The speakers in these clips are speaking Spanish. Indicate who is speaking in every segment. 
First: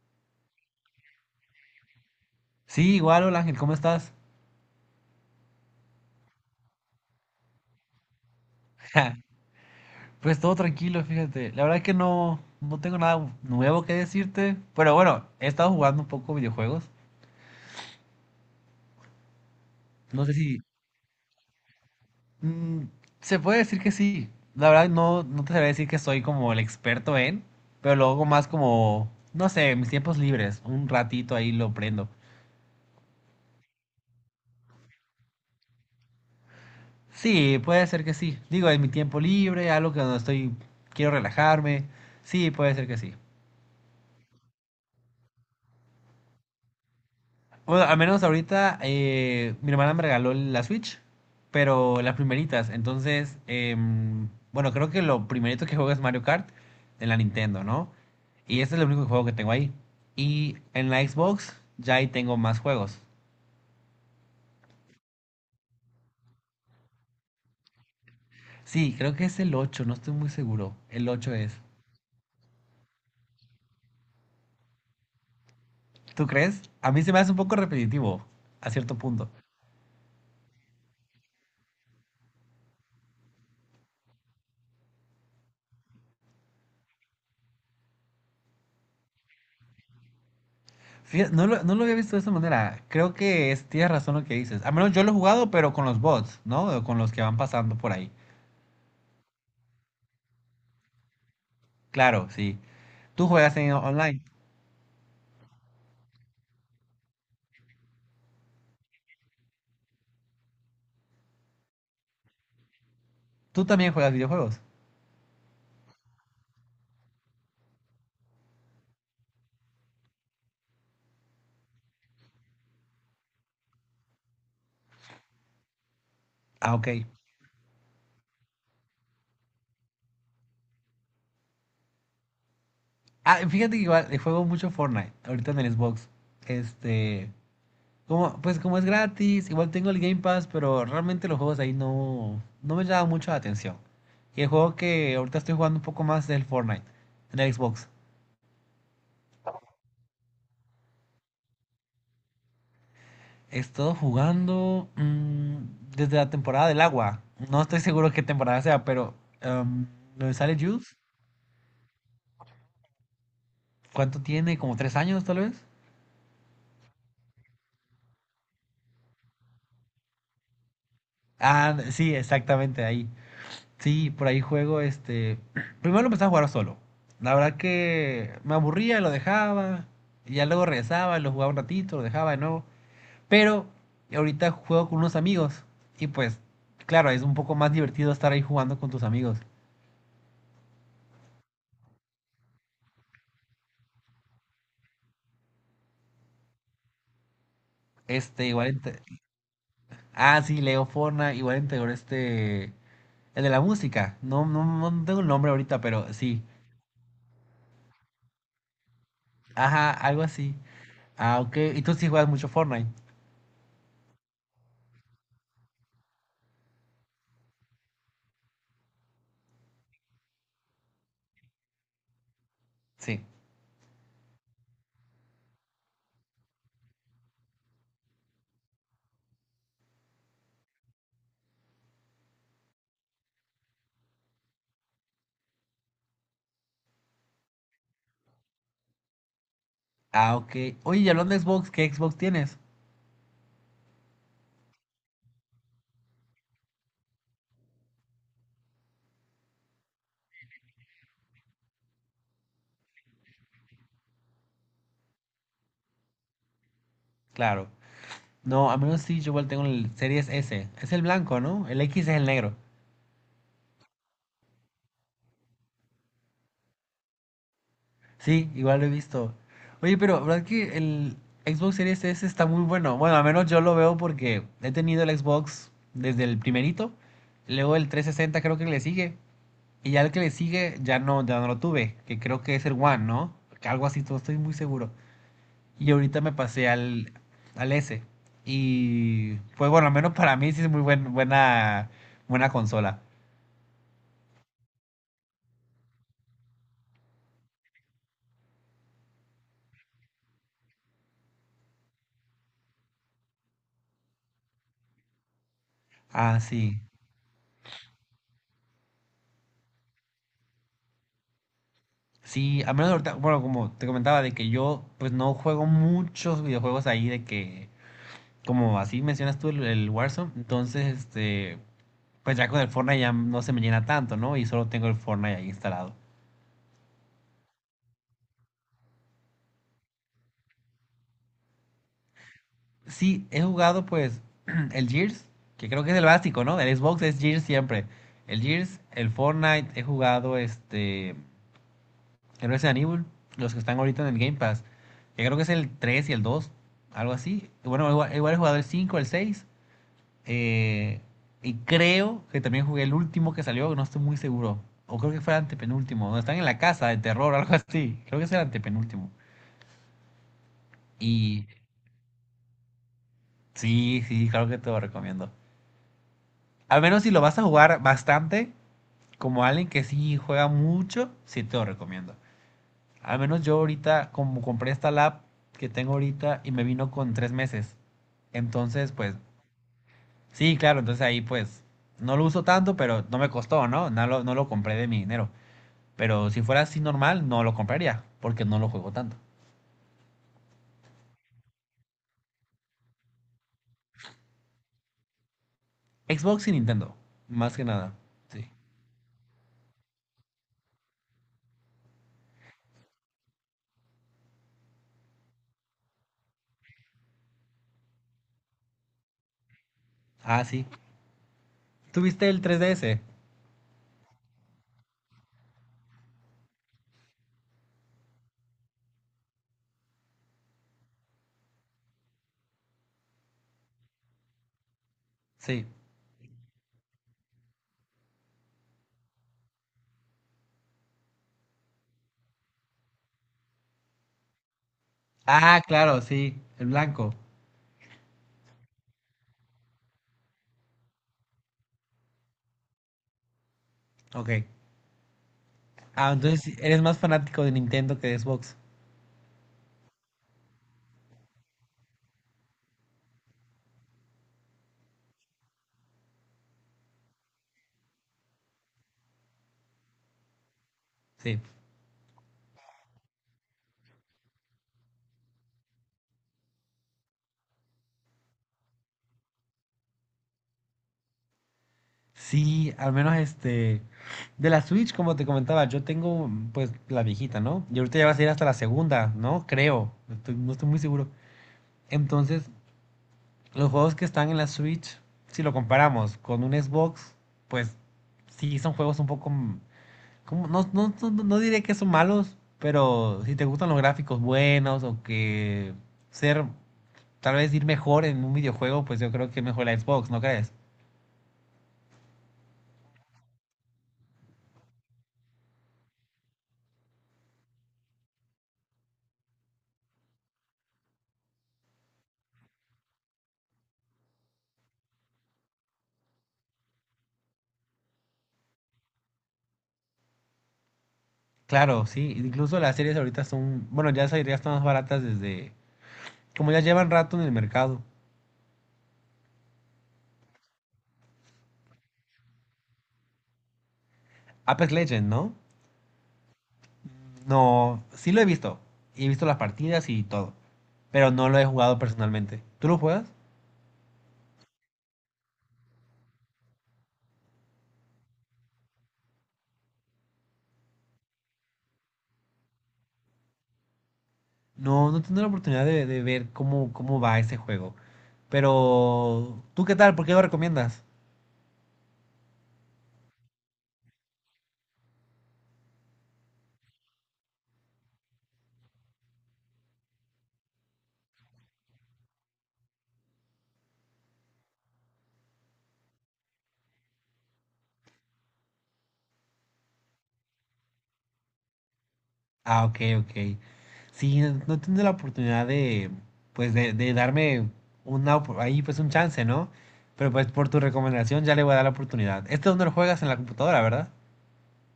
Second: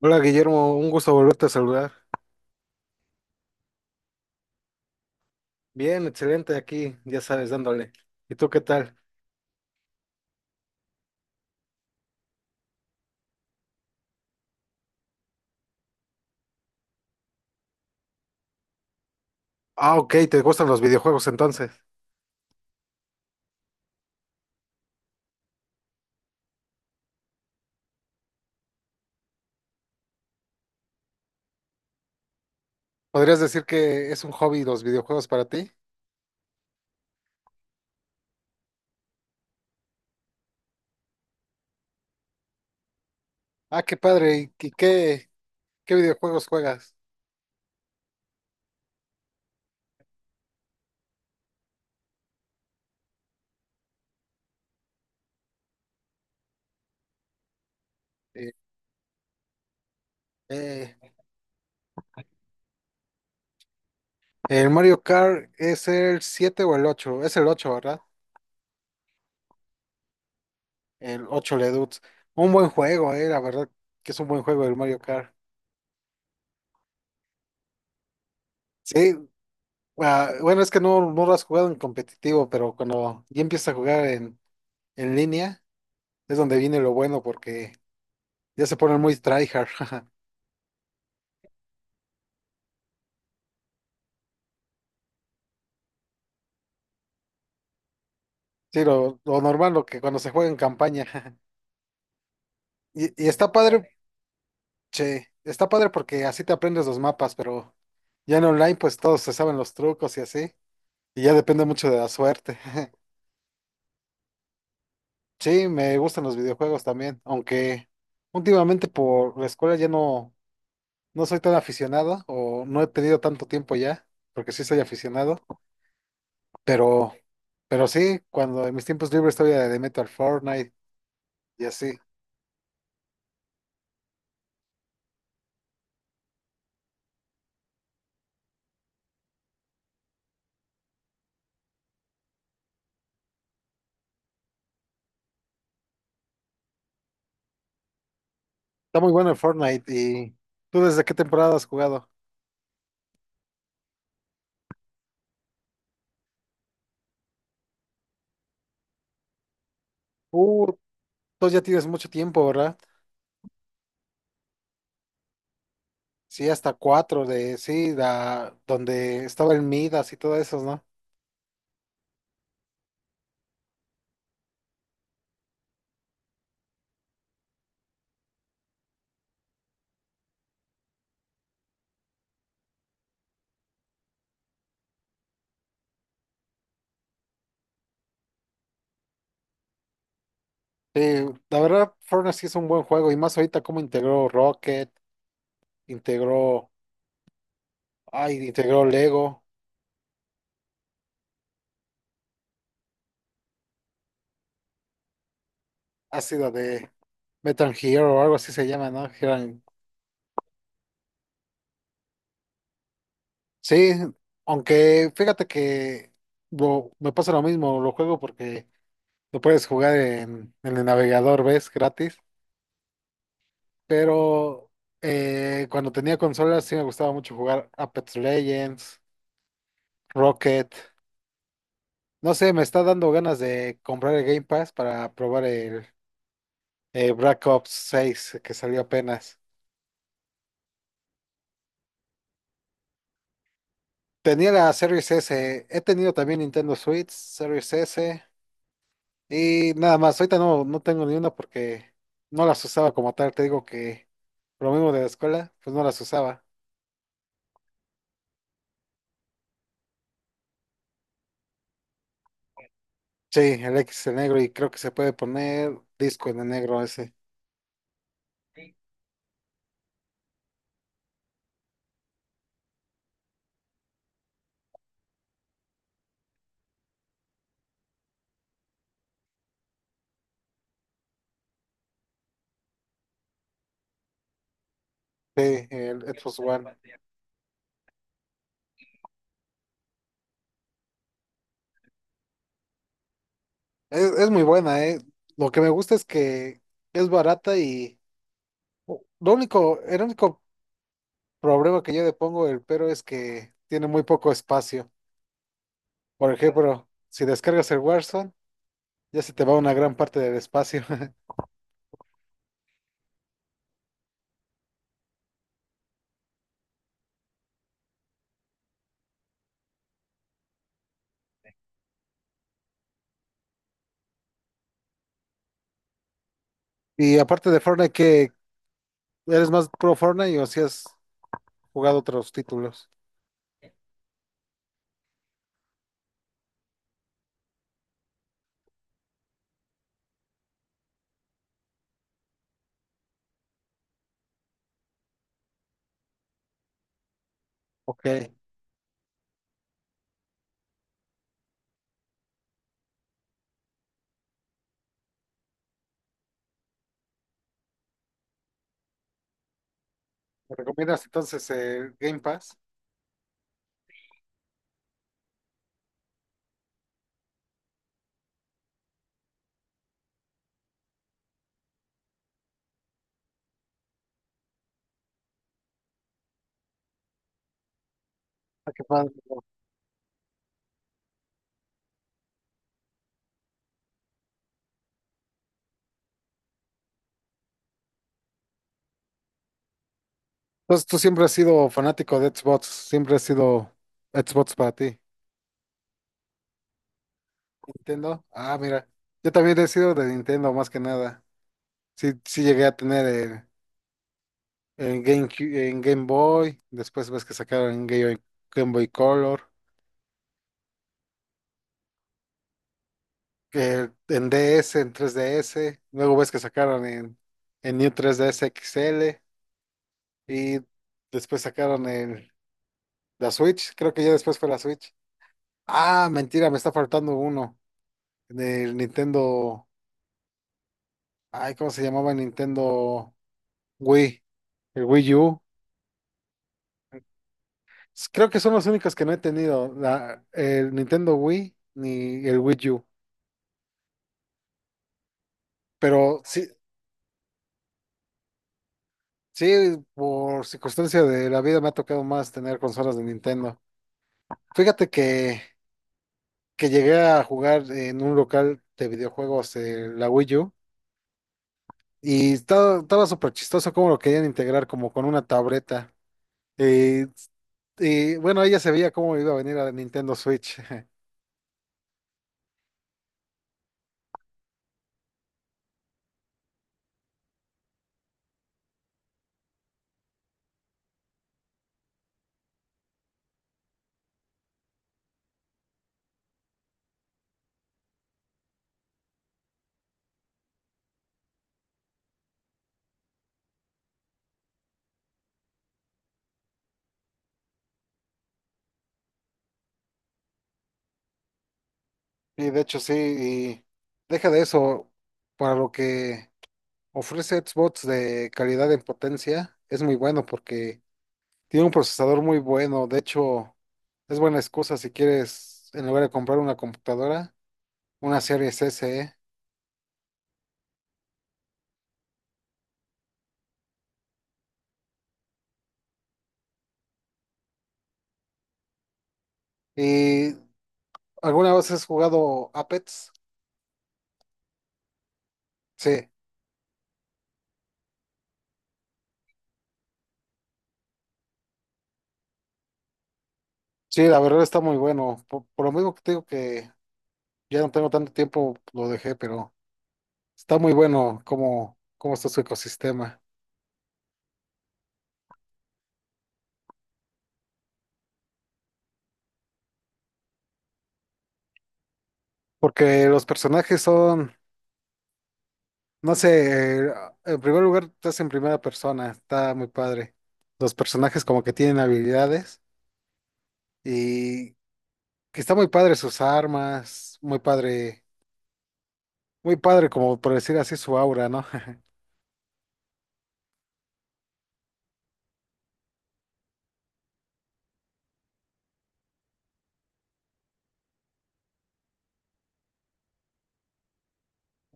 Speaker 1: Hola Guillermo, un gusto volverte a saludar.
Speaker 2: Sí, igual, hola Ángel, ¿cómo estás?
Speaker 1: Bien, excelente aquí, ya sabes, dándole. ¿Y tú qué tal?
Speaker 2: Pues todo tranquilo, fíjate. La verdad que no tengo nada nuevo que decirte. Pero bueno, he estado jugando un poco videojuegos.
Speaker 1: Ah, ok,
Speaker 2: No sé
Speaker 1: ¿te
Speaker 2: si
Speaker 1: gustan los videojuegos entonces?
Speaker 2: mm, se puede decir que sí. La verdad no te sabría decir que soy como el experto en, pero lo hago más como, no sé, en mis tiempos libres. Un ratito ahí lo prendo.
Speaker 1: ¿Podrías decir que es un hobby los videojuegos para ti?
Speaker 2: Sí, puede ser que sí. Digo, en mi tiempo libre, algo que no estoy, quiero relajarme. Sí, puede ser que sí.
Speaker 1: Ah, qué padre, ¿y qué videojuegos juegas?
Speaker 2: Bueno, al menos ahorita mi hermana me regaló la Switch, pero las primeritas. Entonces, bueno, creo que lo primerito que juego es Mario Kart en la Nintendo, ¿no?
Speaker 1: Eh,
Speaker 2: Y este es el único juego que tengo ahí. Y en
Speaker 1: eh,
Speaker 2: la Xbox ya ahí tengo más juegos.
Speaker 1: el Mario Kart es el 7 o el 8, es el 8, ¿verdad?
Speaker 2: Sí, creo que es el 8. No estoy muy seguro. El
Speaker 1: El
Speaker 2: ocho
Speaker 1: ocho
Speaker 2: es.
Speaker 1: Leduc. Un buen juego, la verdad que es un buen juego el Mario Kart.
Speaker 2: ¿Tú crees? A mí se me hace un poco repetitivo, a cierto
Speaker 1: Sí,
Speaker 2: punto.
Speaker 1: ah, bueno, es que no lo has jugado en competitivo, pero cuando ya empiezas a jugar en, línea. Es donde viene lo bueno porque ya se ponen muy tryhard.
Speaker 2: No lo había visto de esa manera. Creo que es, tienes razón lo que dices. Al menos yo lo he jugado, pero con los bots, ¿no? O con los que van pasando por ahí.
Speaker 1: Sí, lo normal, lo que cuando se juega en campaña.
Speaker 2: Claro, sí.
Speaker 1: Y,
Speaker 2: Tú
Speaker 1: y está
Speaker 2: juegas en
Speaker 1: padre,
Speaker 2: online.
Speaker 1: che, está padre porque así te aprendes los mapas, pero ya en online pues todos se saben los trucos y así. Y ya depende mucho de la suerte.
Speaker 2: Tú también juegas videojuegos.
Speaker 1: Sí, me gustan los videojuegos también, aunque últimamente por la escuela ya no soy tan aficionado o no he tenido tanto tiempo ya, porque sí soy aficionado,
Speaker 2: Ah, ok.
Speaker 1: pero, pero sí, cuando en mis tiempos libres todavía le meto al Fortnite y así.
Speaker 2: Ah, fíjate que igual juego mucho Fortnite ahorita en el Xbox. Este, como, pues como es gratis, igual tengo el Game Pass, pero realmente los juegos ahí no me llaman mucho la atención. Y el juego que ahorita estoy jugando un poco más es el Fortnite en el Xbox.
Speaker 1: Está muy bueno el Fortnite. ¿Y tú desde qué temporada has jugado?
Speaker 2: He estado jugando desde la temporada del agua. No estoy seguro qué temporada sea, pero em, lo de sale
Speaker 1: Uh,
Speaker 2: Juice,
Speaker 1: Tú ya tienes mucho tiempo, ¿verdad?
Speaker 2: ¿cuánto tiene? ¿Como 3 años tal vez?
Speaker 1: Sí, hasta cuatro de sí, donde estaba el Midas y todo eso, ¿no?
Speaker 2: Ah, sí, exactamente ahí. Sí, por ahí juego este. Primero lo empecé a jugar solo. La verdad que me aburría, lo dejaba. Y ya luego regresaba, lo jugaba un ratito, lo dejaba de nuevo. Pero ahorita juego con unos amigos. Y pues, claro, es un poco más divertido estar ahí jugando con tus amigos.
Speaker 1: Sí, la verdad, Fortnite sí es un buen juego. Y más ahorita como integró Rocket, integró,
Speaker 2: Este, igual.
Speaker 1: integró Lego,
Speaker 2: Ah, sí, Leo Forna, igual integró este. El de la música. No, no tengo el nombre ahorita, pero
Speaker 1: ha
Speaker 2: sí.
Speaker 1: sido de Metal Hero o algo así se llama, ¿no?
Speaker 2: Ajá, algo así. Ah, ok. Y tú sí juegas mucho Fortnite.
Speaker 1: Sí, aunque fíjate que me pasa lo mismo, lo juego porque lo puedes jugar en el navegador, ¿ves? Gratis.
Speaker 2: Sí.
Speaker 1: Pero cuando tenía consolas sí me gustaba mucho jugar Apex Legends, Rocket. No sé, me está dando ganas de comprar el Game Pass para probar el Black Ops 6 que salió apenas.
Speaker 2: Ah, ok. Oye, y hablando de Xbox, ¿qué Xbox tienes?
Speaker 1: Tenía la Series S, he tenido también Nintendo Switch, Series S y nada más. Ahorita no tengo ni una porque no las usaba como tal. Te digo que por lo mismo de la escuela, pues no las usaba.
Speaker 2: Claro. No, a menos sí, yo igual tengo el Series S. Es el blanco, ¿no? El X es el negro.
Speaker 1: Sí, el X en negro y creo que se puede poner disco en el negro ese.
Speaker 2: Sí, igual lo he visto. Oye, pero ¿verdad que el Xbox Series S está muy bueno? Bueno, al menos yo lo veo porque he tenido el Xbox desde el primerito, luego el 360 creo que le sigue, y ya el que le sigue ya no, ya no lo tuve, que creo que es el One, ¿no? Que algo así, no estoy muy seguro.
Speaker 1: Sí,
Speaker 2: Y
Speaker 1: el
Speaker 2: ahorita me
Speaker 1: Xbox
Speaker 2: pasé
Speaker 1: One.
Speaker 2: al, al S. Y pues bueno, al menos para mí sí es buena, buena consola.
Speaker 1: Es muy buena, ¿eh? Lo que me gusta es que es barata y lo único, el único problema que yo le pongo el pero es que tiene muy poco espacio. Por
Speaker 2: Ah, sí.
Speaker 1: ejemplo, si descargas el Warzone, ya se te va una gran parte del espacio.
Speaker 2: Sí, al menos ahorita, bueno, como te comentaba, de que yo pues no juego muchos videojuegos ahí, de que, como así mencionas tú el Warzone, entonces, este, pues ya con el Fortnite ya no se me llena tanto, ¿no? Y solo tengo el Fortnite ahí instalado.
Speaker 1: ¿Y aparte de Fortnite, que eres más pro Fortnite o si has jugado otros títulos?
Speaker 2: Sí, he jugado pues el Gears, que creo que es el básico, ¿no? El Xbox es Gears siempre. El Gears, el Fortnite, he jugado este el Resident Evil, los que están ahorita en el Game Pass, que creo que es el 3 y el 2, algo así. Y bueno,
Speaker 1: Ok.
Speaker 2: igual,
Speaker 1: ¿Me
Speaker 2: igual he jugado el 5, el 6, eh, y creo que también jugué el último que salió, no estoy muy seguro. O creo que fue el antepenúltimo, donde están en la casa de terror, algo así. Creo que es el antepenúltimo.
Speaker 1: recomiendas
Speaker 2: Y
Speaker 1: entonces el Game Pass?
Speaker 2: sí, sí, claro que te lo recomiendo. Al menos si lo vas a jugar bastante, como alguien que sí juega mucho, sí te lo recomiendo. Al menos yo ahorita, como compré esta lap que tengo ahorita y me vino con 3 meses.
Speaker 1: Ah, qué
Speaker 2: Entonces,
Speaker 1: padre.
Speaker 2: pues, sí, claro, entonces ahí pues no lo uso tanto, pero no me costó, ¿no? No lo compré de mi dinero. Pero si fuera así normal, no lo compraría, porque no lo juego tanto.
Speaker 1: Entonces tú siempre has sido fanático de Xbox, siempre has sido Xbox para ti.
Speaker 2: Xbox y Nintendo, más que nada.
Speaker 1: Nintendo.
Speaker 2: Sí.
Speaker 1: Ah, mira. Yo también he sido de Nintendo más que nada. Sí, sí llegué a tener el GameCube, en Game Boy. Después ves que sacaron en Game Boy Color.
Speaker 2: Ah, sí. ¿Tuviste el 3DS?
Speaker 1: Que en DS, en 3DS. Luego ves que sacaron en, New 3DS XL. Y después sacaron el, la Switch. Creo que ya después fue la Switch.
Speaker 2: Sí.
Speaker 1: Ah, mentira, me está faltando uno del Nintendo. Ay, ¿cómo se llamaba? El Nintendo Wii. El Wii U.
Speaker 2: Ah, claro, sí, el blanco.
Speaker 1: Creo que son los únicos que no he tenido, el Nintendo Wii ni el Wii U.
Speaker 2: Ok. Ah,
Speaker 1: Pero
Speaker 2: entonces
Speaker 1: sí,
Speaker 2: sí, eres más fanático de Nintendo que de Xbox.
Speaker 1: sí, por circunstancia de la vida me ha tocado más tener consolas de Nintendo. Fíjate que, llegué a jugar en un local de videojuegos la Wii U
Speaker 2: Sí.
Speaker 1: y estaba súper chistoso cómo lo querían integrar como con una tableta. Y, y bueno, ella se veía cómo iba a venir a Nintendo Switch.
Speaker 2: Sí, al menos este. De la Switch, como te comentaba, yo tengo pues la viejita, ¿no? Y ahorita ya vas a ir hasta la segunda, ¿no? Creo. Estoy- no estoy muy seguro. Entonces, los juegos que están en la Switch, si lo comparamos con un Xbox, pues sí son juegos un poco. Como- no diré que son malos, pero si te gustan los gráficos buenos o que ser tal vez ir mejor en un videojuego, pues yo creo que mejor la Xbox, ¿no crees?
Speaker 1: Y de hecho sí, y deja de eso, para lo que... Ofrece Xbox de calidad en potencia. Es muy bueno porque tiene un procesador muy bueno. De hecho, es buena excusa si quieres, en lugar de comprar una computadora, una Series S, ¿eh?
Speaker 2: Claro, sí, incluso las series ahorita son, bueno, ya esas ya están más baratas desde, como ya llevan rato en el mercado.
Speaker 1: ¿Y alguna vez has jugado Apex?
Speaker 2: Apex Legends, ¿no?
Speaker 1: Sí,
Speaker 2: No, sí lo he visto, y he visto las partidas y todo, pero no lo he jugado personalmente. ¿Tú lo juegas?
Speaker 1: sí, la verdad está muy bueno. Por lo mismo que te digo que ya no tengo tanto tiempo, lo dejé, pero está muy bueno cómo, está su ecosistema.
Speaker 2: No, no he tenido la oportunidad de ver cómo, cómo va ese juego. Pero, ¿tú qué tal? ¿Por qué lo recomiendas?
Speaker 1: Porque los personajes son, no sé, en primer lugar, estás en primera persona, está muy padre. Los personajes como que tienen habilidades y que está muy padre sus armas, muy padre como por decir así su aura, ¿no?
Speaker 2: Ah, ok, ok. Sí, no, no tendré la oportunidad de, pues, de darme una, ahí, pues, un chance, ¿no? Pero, pues, por tu recomendación ya le voy a dar la oportunidad. Este donde lo juegas en la computadora, ¿verdad?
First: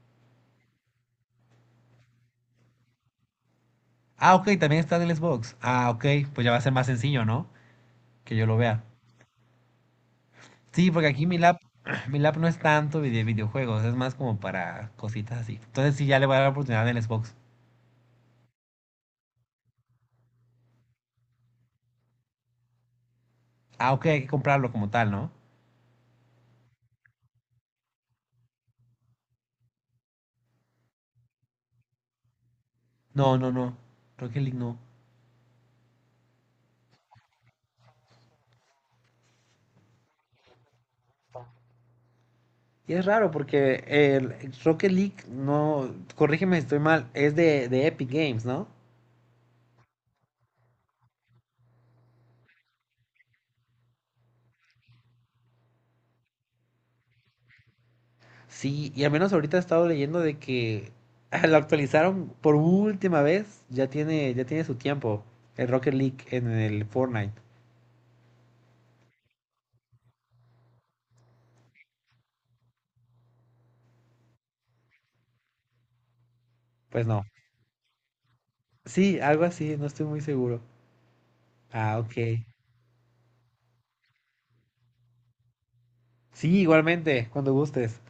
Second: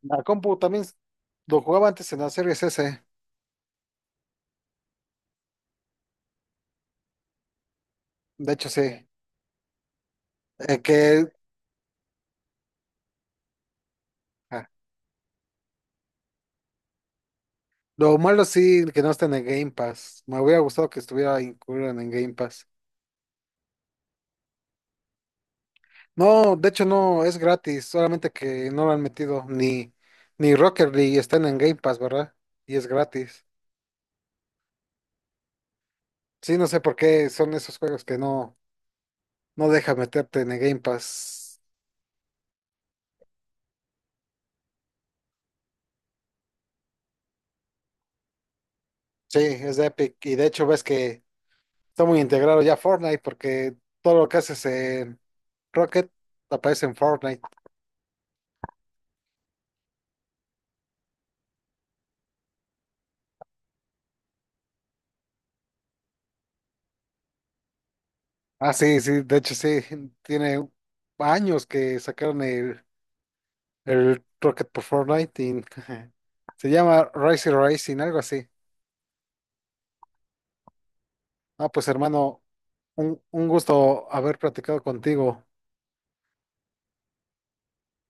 Speaker 1: La compu también lo jugaba antes en la Series S,
Speaker 2: Ah, ok, también está en el Xbox. Ah, ok, pues ya va a ser más sencillo, ¿no? Que yo
Speaker 1: de
Speaker 2: lo
Speaker 1: hecho
Speaker 2: vea.
Speaker 1: sí. Eh,
Speaker 2: Sí, porque aquí
Speaker 1: que
Speaker 2: mi lap, mi lap no es tanto de videojuegos, es más como
Speaker 1: ah,
Speaker 2: para cositas así. Entonces sí, ya le voy a dar la oportunidad en el Xbox.
Speaker 1: lo malo sí que no está en el Game Pass. Me hubiera gustado que estuviera incluido en el Game Pass.
Speaker 2: Ah, ok, hay que comprarlo como tal, ¿no?
Speaker 1: No, de hecho no, es gratis, solamente que no lo han metido ni Rocket League están en Game Pass, ¿verdad? Y es
Speaker 2: No,
Speaker 1: gratis.
Speaker 2: no, no. Rocket League no.
Speaker 1: Sí, no sé por qué son esos juegos que no deja meterte en el Game Pass.
Speaker 2: Y es raro porque el Rocket League, no, corrígeme si estoy mal, es de Epic Games, ¿no?
Speaker 1: Sí, es de Epic. Y de hecho ves que está muy integrado ya Fortnite porque todo lo que haces en Rocket aparece en Fortnite.
Speaker 2: Sí, y al menos ahorita he estado leyendo de que lo actualizaron por última vez, ya tiene su tiempo, el Rocket League en el Fortnite.
Speaker 1: Ah, sí, sí, de hecho sí, tiene años que sacaron el Rocket por Fortnite y se
Speaker 2: Pues
Speaker 1: llama
Speaker 2: no.
Speaker 1: Racing Racing, algo así.
Speaker 2: Sí, algo así, no estoy muy seguro.
Speaker 1: Ah, pues
Speaker 2: Ah,
Speaker 1: hermano,
Speaker 2: ok.
Speaker 1: un gusto haber platicado contigo.
Speaker 2: Sí, igualmente, cuando gustes.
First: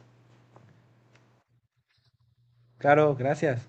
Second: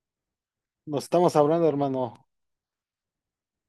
Speaker 1: Nos estamos hablando, hermano.
Speaker 2: Claro, gracias.